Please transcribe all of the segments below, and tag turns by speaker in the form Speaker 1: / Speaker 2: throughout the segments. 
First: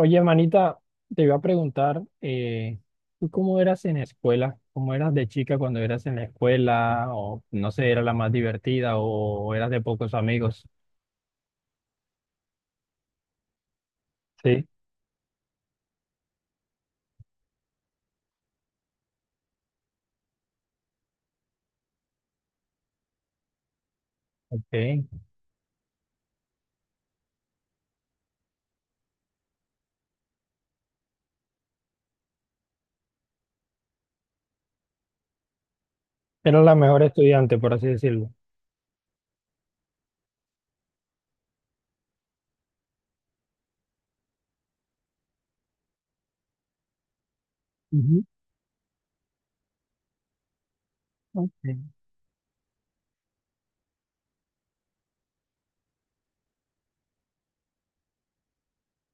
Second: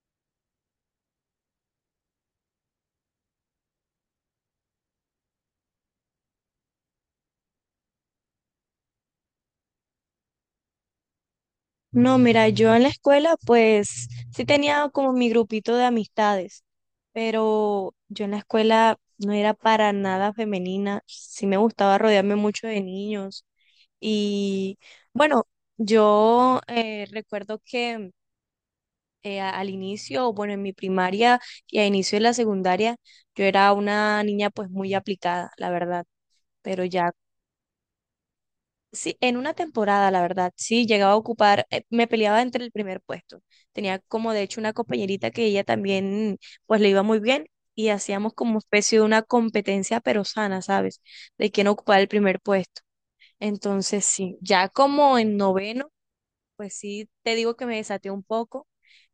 Speaker 1: Oye, manita, te iba a preguntar, ¿tú cómo eras en la escuela? ¿Cómo eras de chica cuando eras en la escuela? O no sé, ¿era la más divertida o eras de pocos amigos?
Speaker 2: No, mira, yo en la escuela pues sí
Speaker 1: Sí,
Speaker 2: tenía como mi grupito de amistades, pero yo en la escuela no era para nada femenina, sí me gustaba rodearme mucho de niños y
Speaker 1: ok.
Speaker 2: bueno, yo recuerdo que al inicio, bueno, en mi primaria y a inicio de la secundaria, yo era una niña pues muy aplicada, la verdad.
Speaker 1: Era la
Speaker 2: pero
Speaker 1: mejor
Speaker 2: ya
Speaker 1: estudiante, por así decirlo.
Speaker 2: sí, en una temporada, la verdad, sí, llegaba a ocupar, me peleaba entre el primer puesto. Tenía como de hecho una compañerita que ella también, pues le iba muy bien y
Speaker 1: Ujú,
Speaker 2: hacíamos como especie de una competencia pero sana, ¿sabes? De quién
Speaker 1: ok.
Speaker 2: ocupaba el primer puesto. Entonces, sí, ya como en noveno, pues sí, te digo que me desaté un poco.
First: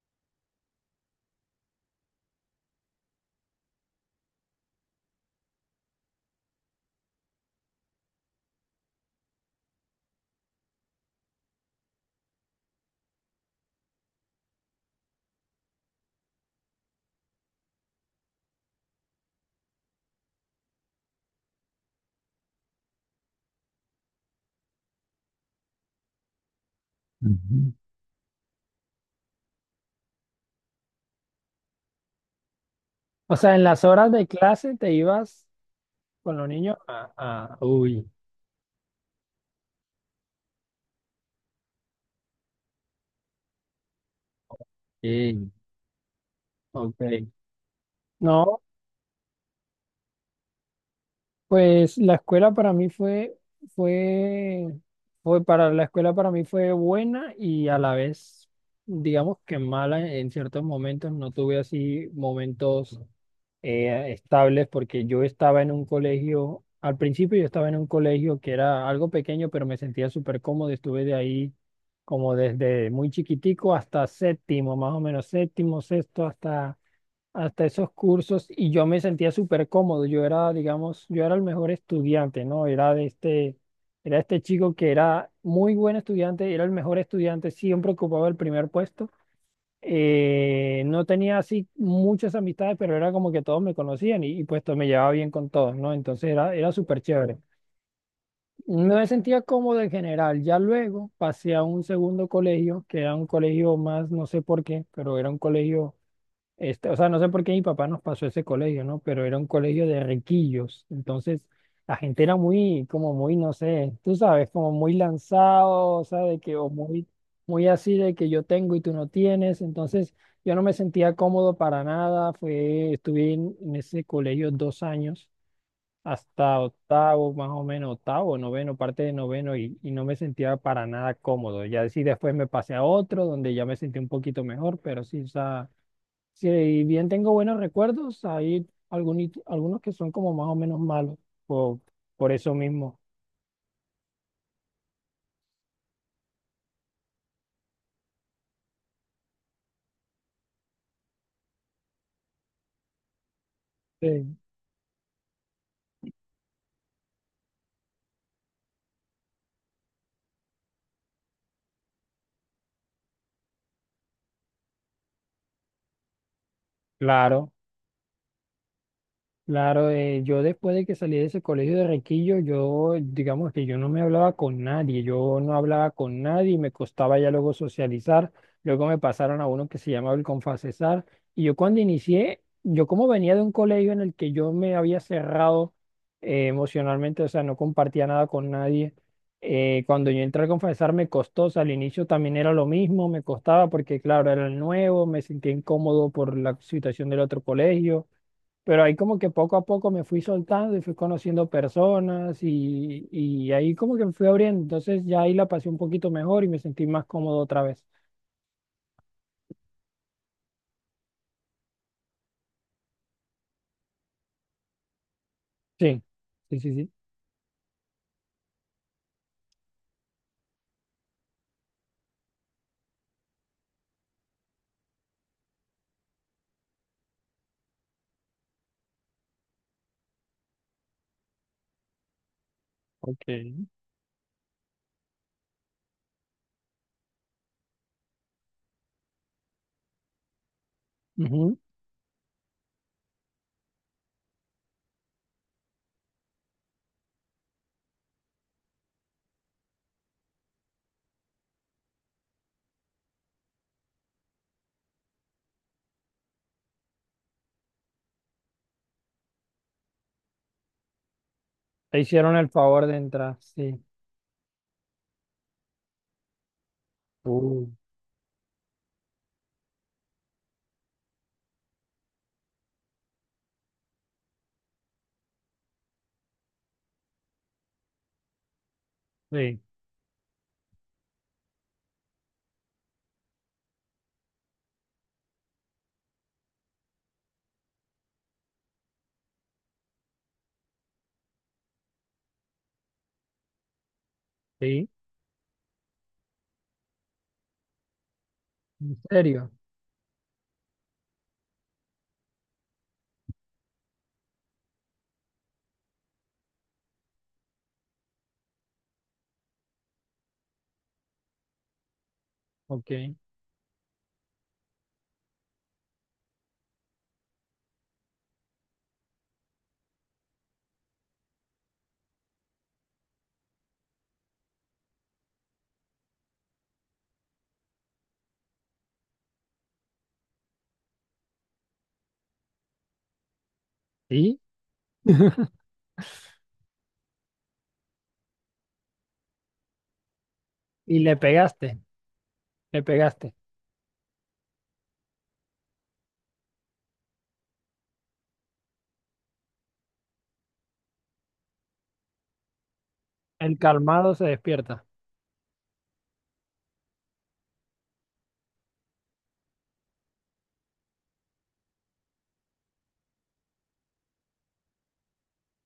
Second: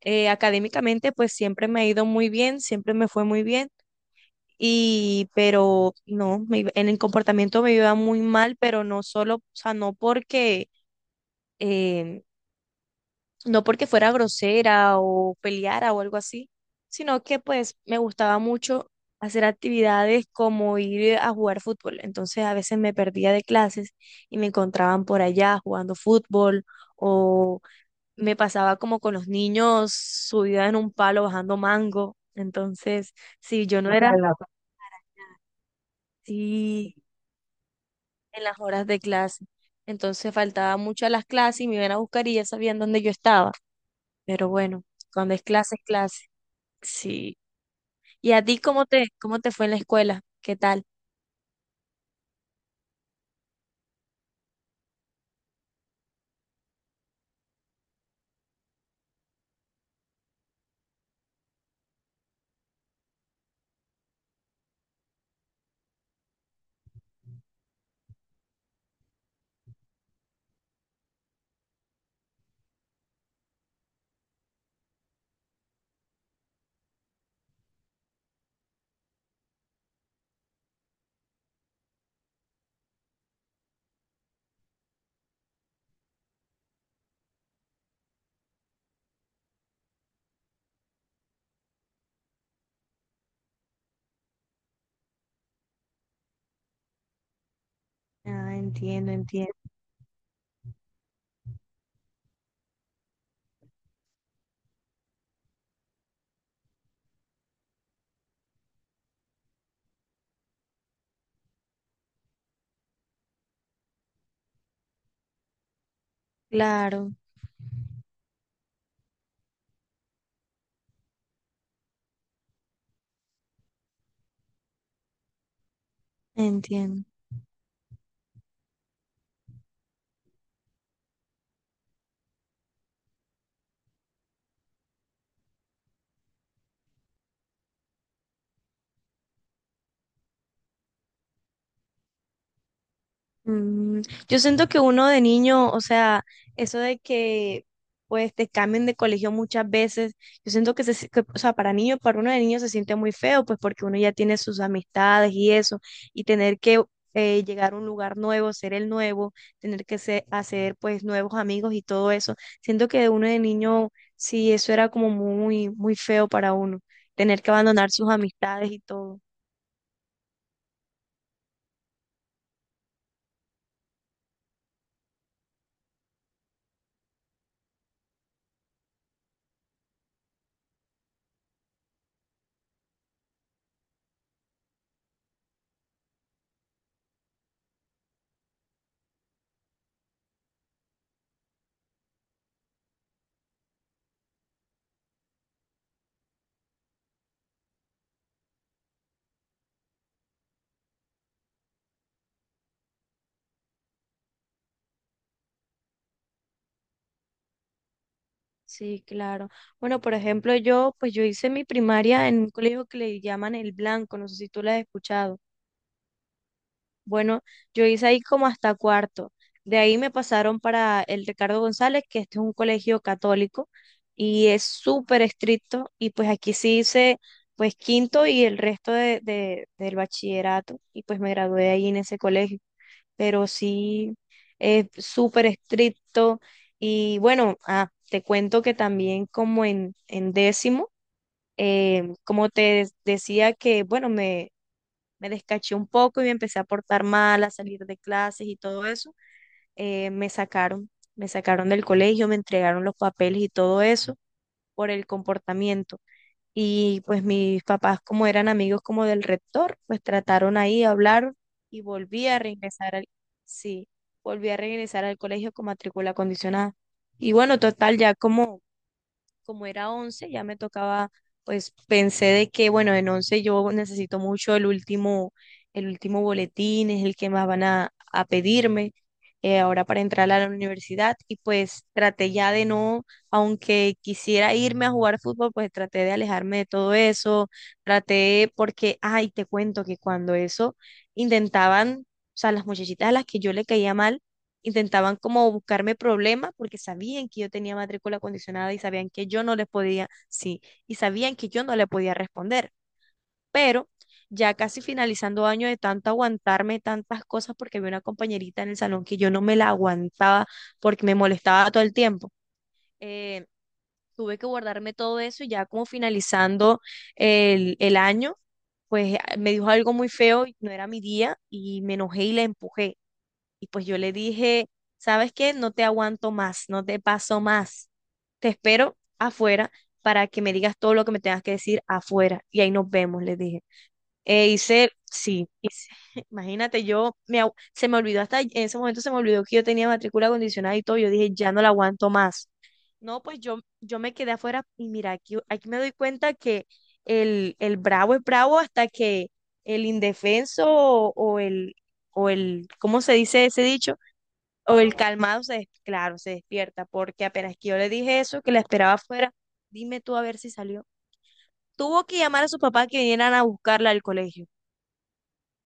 Speaker 2: Académicamente, pues siempre me ha ido muy bien, siempre me fue muy bien. Y, pero no, en el comportamiento me iba muy mal, pero no solo, o sea, no porque eh, no porque fuera grosera o peleara o algo así, sino que pues me gustaba mucho hacer actividades como ir a jugar fútbol. Entonces a veces me perdía de clases y me encontraban por allá jugando fútbol o
Speaker 1: Ujú.
Speaker 2: me pasaba como con los niños subida en un palo bajando mango. Entonces,
Speaker 1: O sea, en
Speaker 2: si yo
Speaker 1: las
Speaker 2: no era
Speaker 1: horas de clase te ibas con los niños
Speaker 2: así
Speaker 1: Uy,
Speaker 2: en las horas de clase, entonces faltaba mucho a las clases y me iban a buscar y ya sabían dónde yo estaba. Pero bueno, cuando es
Speaker 1: sí,
Speaker 2: clase, es clase.
Speaker 1: ok.
Speaker 2: Sí. ¿Y a ti
Speaker 1: No,
Speaker 2: cómo cómo te fue en la escuela? ¿Qué tal?
Speaker 1: pues la escuela para mí fue, fue, fue para la escuela para mí fue buena y a la vez, digamos que mala en ciertos momentos. No tuve así momentos estables porque yo estaba en un colegio, al principio yo estaba en un colegio que era algo pequeño, pero me sentía súper cómodo. Estuve de ahí como desde muy chiquitico hasta séptimo, más o menos séptimo, sexto, hasta esos cursos y yo me sentía súper cómodo. Yo era, digamos, yo era el mejor estudiante, ¿no? Era de este, era este chico que era muy buen estudiante, era el mejor estudiante, siempre ocupaba el primer puesto. No tenía así muchas amistades, pero era como que todos me conocían y pues me llevaba bien con todos, ¿no? Entonces era súper chévere.
Speaker 2: Ah,
Speaker 1: No me
Speaker 2: entiendo,
Speaker 1: sentía
Speaker 2: entiendo.
Speaker 1: cómodo en general. Ya luego pasé a un segundo colegio, que era un colegio más, no sé por qué, pero era un colegio este, o sea, no sé por qué mi papá nos pasó ese colegio, ¿no? Pero era un colegio de riquillos. Entonces, la gente era muy, como muy, no sé, tú sabes, como muy lanzado, o sea, de que, o muy,
Speaker 2: Claro,
Speaker 1: muy así de que yo tengo y tú no tienes. Entonces, yo no me sentía cómodo para nada. Estuve en ese colegio dos años, hasta
Speaker 2: entiendo.
Speaker 1: octavo, más o menos, octavo, noveno, parte de noveno, y no me sentía para nada cómodo. Ya sí, después me pasé a otro, donde ya me sentí un poquito mejor, pero sí, o sea, si bien tengo buenos recuerdos, hay algunos que son como más o menos malos, por, por eso mismo.
Speaker 2: Mm, yo siento que uno de niño, o sea, eso de que pues te cambien de colegio muchas veces, yo siento que, o sea, para niño, para uno de niño se siente muy feo, pues porque uno ya
Speaker 1: Sí.
Speaker 2: tiene sus amistades y eso, y tener que llegar a un lugar nuevo, ser el nuevo, hacer pues nuevos amigos y todo eso, siento que de uno de niño, sí, eso era como muy, muy feo para uno, tener que
Speaker 1: Claro.
Speaker 2: abandonar sus amistades y todo.
Speaker 1: Claro, yo después de que salí de ese colegio de Requillo, yo digamos que yo no me hablaba con nadie, yo no hablaba con nadie, me costaba ya luego socializar, luego me pasaron a uno que se llamaba el Confacesar, y yo cuando inicié, yo como venía de un colegio en el que yo me había cerrado emocionalmente, o sea, no compartía nada con nadie, cuando yo entré al Confacesar me costó, o sea, al inicio también era lo mismo, me costaba porque claro, era el nuevo, me sentía incómodo por la situación del otro colegio, pero ahí como que poco a poco me fui soltando y fui conociendo personas y ahí como que me fui abriendo. Entonces ya ahí la pasé un poquito mejor y me sentí más cómodo otra vez.
Speaker 2: Sí, claro. Bueno, por ejemplo, pues yo hice mi primaria en un colegio que le llaman El Blanco, no sé si tú lo has escuchado.
Speaker 1: Sí, sí, sí, sí.
Speaker 2: Bueno, yo hice ahí como hasta cuarto. De ahí me pasaron para el Ricardo González, que este es un colegio católico y es súper estricto. Y pues aquí sí hice pues quinto y el resto del bachillerato y pues me gradué ahí en ese colegio,
Speaker 1: Ok.
Speaker 2: pero sí es súper estricto. Y bueno, ah, te cuento que también como en décimo,
Speaker 1: Ujú.
Speaker 2: como te decía que, bueno, me descaché un poco y me empecé a portar mal, a salir de clases y todo eso, eh, me sacaron, me sacaron del colegio, me entregaron los papeles y todo eso por el comportamiento. Y pues mis papás, como eran amigos como del rector, pues trataron ahí, de hablar y
Speaker 1: Te
Speaker 2: volví
Speaker 1: hicieron
Speaker 2: a
Speaker 1: el favor
Speaker 2: regresar
Speaker 1: de
Speaker 2: al,
Speaker 1: entrar, sí.
Speaker 2: sí, volví a regresar al colegio con matrícula condicionada. Y bueno,
Speaker 1: Uh,
Speaker 2: total, ya como era 11 ya me tocaba, pues pensé de que, bueno, en 11 yo necesito mucho el último boletín, es el que más van a pedirme
Speaker 1: Sí,
Speaker 2: ahora para entrar a la universidad y pues traté ya de no, aunque quisiera irme a jugar fútbol, pues traté de alejarme de todo eso, traté porque, ay, te cuento que cuando eso intentaban, o sea, las muchachitas a las que yo le caía mal,
Speaker 1: sí.
Speaker 2: intentaban como buscarme problemas porque sabían que yo tenía matrícula condicionada y
Speaker 1: ¿En
Speaker 2: sabían que yo
Speaker 1: serio?
Speaker 2: no les podía, sí, y sabían que yo no le podía responder. Pero ya casi finalizando año de tanto aguantarme tantas cosas porque había una compañerita en el salón que yo no me la aguantaba porque me molestaba todo el tiempo.
Speaker 1: Ok.
Speaker 2: Eh, Tuve que guardarme todo eso y ya como finalizando el año, pues me dijo algo muy feo, y no era mi día y me enojé y la empujé. Y pues yo le dije, ¿sabes qué? No te aguanto más, no te paso más. Te espero afuera para que me digas todo lo que me tengas que decir afuera. Y ahí nos vemos, le dije.
Speaker 1: Sí.
Speaker 2: E hice, sí, hice- imagínate, se me olvidó hasta en ese momento, se me olvidó que yo tenía matrícula condicionada y todo.
Speaker 1: Y
Speaker 2: Yo
Speaker 1: le
Speaker 2: dije, ya no
Speaker 1: pegaste,
Speaker 2: la aguanto más.
Speaker 1: le
Speaker 2: No,
Speaker 1: pegaste.
Speaker 2: pues yo me quedé afuera y mira, aquí me doy cuenta que el bravo es bravo hasta que el indefenso o el, ¿cómo se dice
Speaker 1: El
Speaker 2: ese dicho?
Speaker 1: calmado se
Speaker 2: O
Speaker 1: despierta.
Speaker 2: el calmado claro, se despierta, porque apenas que yo le dije eso, que la esperaba afuera, dime tú a ver si salió. Tuvo que llamar a su papá que vinieran a buscarla al colegio.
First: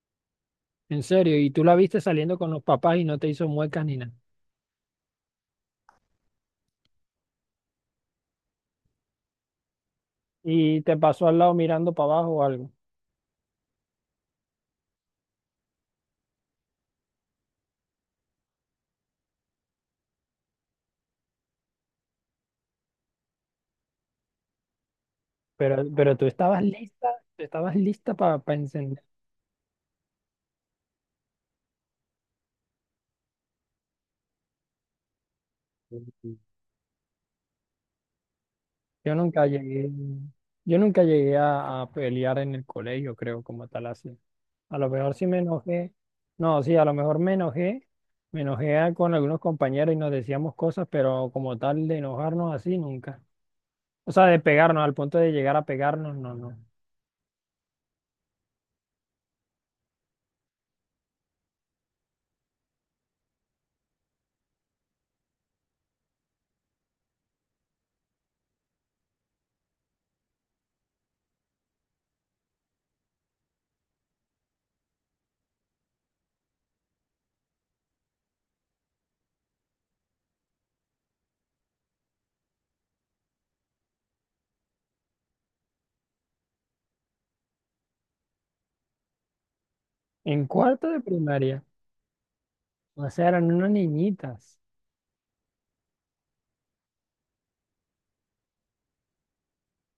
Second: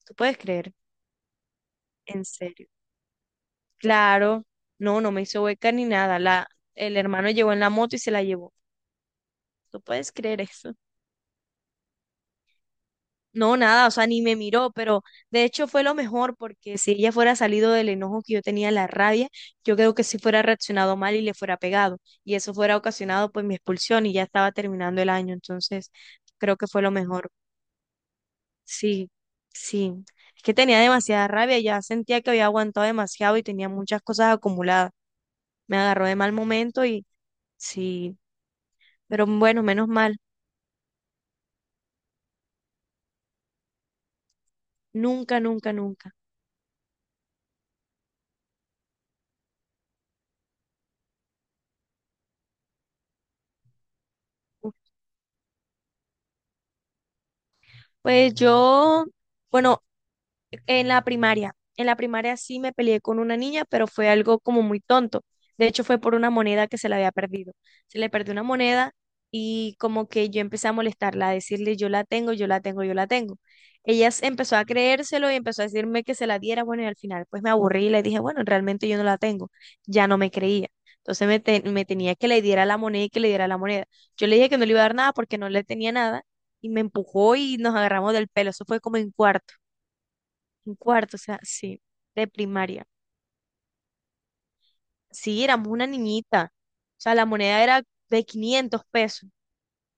Speaker 2: ¿Tú puedes creer?
Speaker 1: En serio, y tú la viste
Speaker 2: En
Speaker 1: saliendo con los
Speaker 2: serio.
Speaker 1: papás y no te hizo muecas ni nada.
Speaker 2: Claro, no, no me hizo hueca ni nada. El hermano llegó en la moto y se la llevó. ¿Tú puedes creer eso?
Speaker 1: Y te pasó al lado mirando para abajo o algo.
Speaker 2: No, nada, o sea, ni me miró, pero de hecho fue lo mejor porque si ella fuera salido del enojo que yo tenía, la rabia, yo creo que sí fuera reaccionado mal y le fuera pegado. Y eso fuera ocasionado pues mi expulsión y ya estaba terminando el año.
Speaker 1: Pero,
Speaker 2: Entonces,
Speaker 1: pero
Speaker 2: creo que fue lo mejor.
Speaker 1: tú estabas lista para encender.
Speaker 2: Sí, sí. Es que tenía demasiada rabia, ya sentía que había aguantado demasiado y tenía muchas cosas acumuladas. Me agarró de mal momento y sí,
Speaker 1: Yo
Speaker 2: pero
Speaker 1: nunca
Speaker 2: bueno, menos
Speaker 1: llegué,
Speaker 2: mal.
Speaker 1: yo nunca llegué a pelear en el colegio, creo, como tal así. A lo mejor sí me
Speaker 2: Nunca, nunca,
Speaker 1: enojé,
Speaker 2: nunca.
Speaker 1: no, sí, a lo mejor me enojé, con algunos compañeros y nos decíamos cosas, pero como tal de enojarnos así nunca. O sea, de pegarnos al punto de llegar a pegarnos, no, no.
Speaker 2: Pues yo... Bueno, en la primaria, en la primaria sí me peleé con una niña, pero fue algo como muy tonto. De hecho, fue por una moneda que se le había perdido. Se le perdió una moneda y como que yo empecé a molestarla, a decirle, yo la tengo, yo la tengo, yo la tengo. Empezó a creérselo y empezó a decirme que se la diera. Bueno, y al final pues me aburrí y le dije, bueno, realmente yo no la tengo. Ya no me creía. Entonces me tenía que le diera la moneda y que le diera la moneda. Yo le dije que no le iba a dar nada porque no le tenía nada y me empujó y nos agarramos del pelo. Eso fue como en cuarto.
Speaker 1: En
Speaker 2: En
Speaker 1: cuarto de
Speaker 2: cuarto, o sea,
Speaker 1: primaria,
Speaker 2: sí, de primaria.
Speaker 1: o sea, eran unas niñitas.
Speaker 2: Sí, éramos una niñita. O sea, la moneda era de 500 pesos.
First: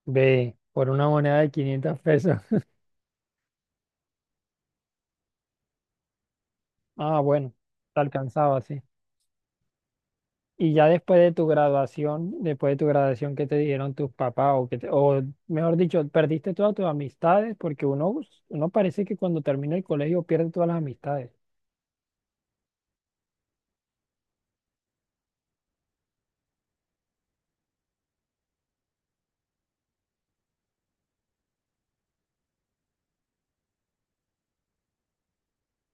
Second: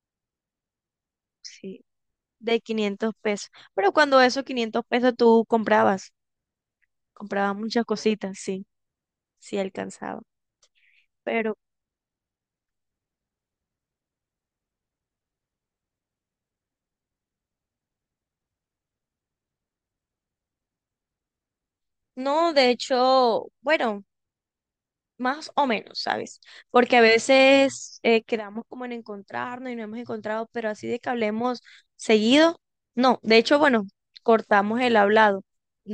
Speaker 1: Ve, por una moneda de
Speaker 2: Sí,
Speaker 1: 500 pesos.
Speaker 2: de 500 pesos. Pero cuando esos 500 pesos tú comprabas,
Speaker 1: Ah, bueno,
Speaker 2: comprabas muchas
Speaker 1: te
Speaker 2: cositas,
Speaker 1: alcanzaba,
Speaker 2: sí,
Speaker 1: sí.
Speaker 2: sí alcanzaba.
Speaker 1: Y ya después de tu
Speaker 2: Pero
Speaker 1: graduación, después de tu graduación, ¿qué te dijeron tus papás? O, o mejor dicho, perdiste todas tus amistades porque uno, uno parece que cuando termina el colegio pierde todas las amistades.
Speaker 2: no, de hecho, bueno, más o menos, ¿sabes? Porque a veces quedamos como en encontrarnos y no hemos encontrado, pero así de que hablemos seguido, no. De hecho, bueno, cortamos el hablado.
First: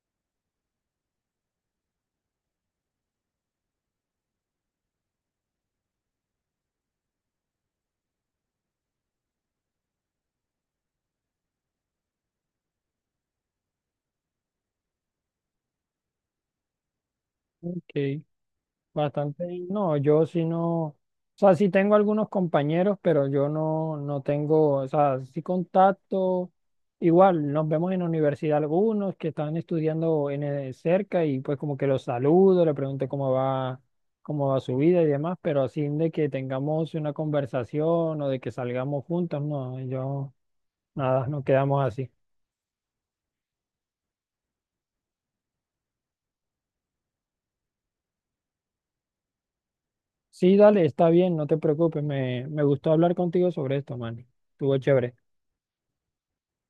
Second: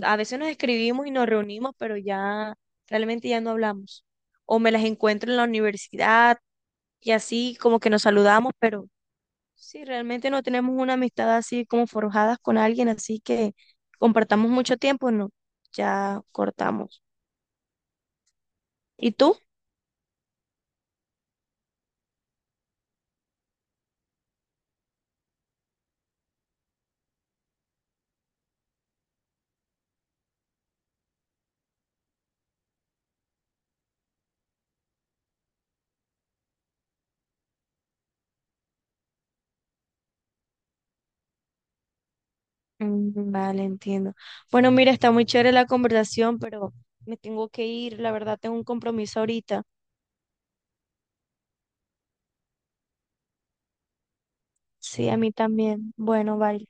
Speaker 2: A veces nos escribimos y nos reunimos, pero ya realmente ya no hablamos. O me las encuentro en la universidad y así como que nos saludamos, pero sí, realmente no tenemos una amistad así como forjadas con alguien, así que compartamos mucho tiempo, no. Ya cortamos.
Speaker 1: Ok.
Speaker 2: ¿Y tú?
Speaker 1: Bastante, bien. No, yo sí no, o sea, sí tengo algunos compañeros, pero yo no tengo, o sea, sí contacto, igual nos vemos en la universidad algunos que están estudiando cerca y pues como que los saludo, le pregunto cómo va su vida y demás, pero así de que tengamos una conversación o de que salgamos juntos, no, yo, nada, no quedamos así.
Speaker 2: Mm, vale, entiendo. Bueno, mira, está muy chévere la conversación, pero me tengo que ir, la verdad, tengo un compromiso ahorita.
Speaker 1: Sí, dale, está bien, no te preocupes, me gustó hablar contigo sobre esto, man, estuvo
Speaker 2: Sí,
Speaker 1: chévere.
Speaker 2: a mí también. Bueno, vale.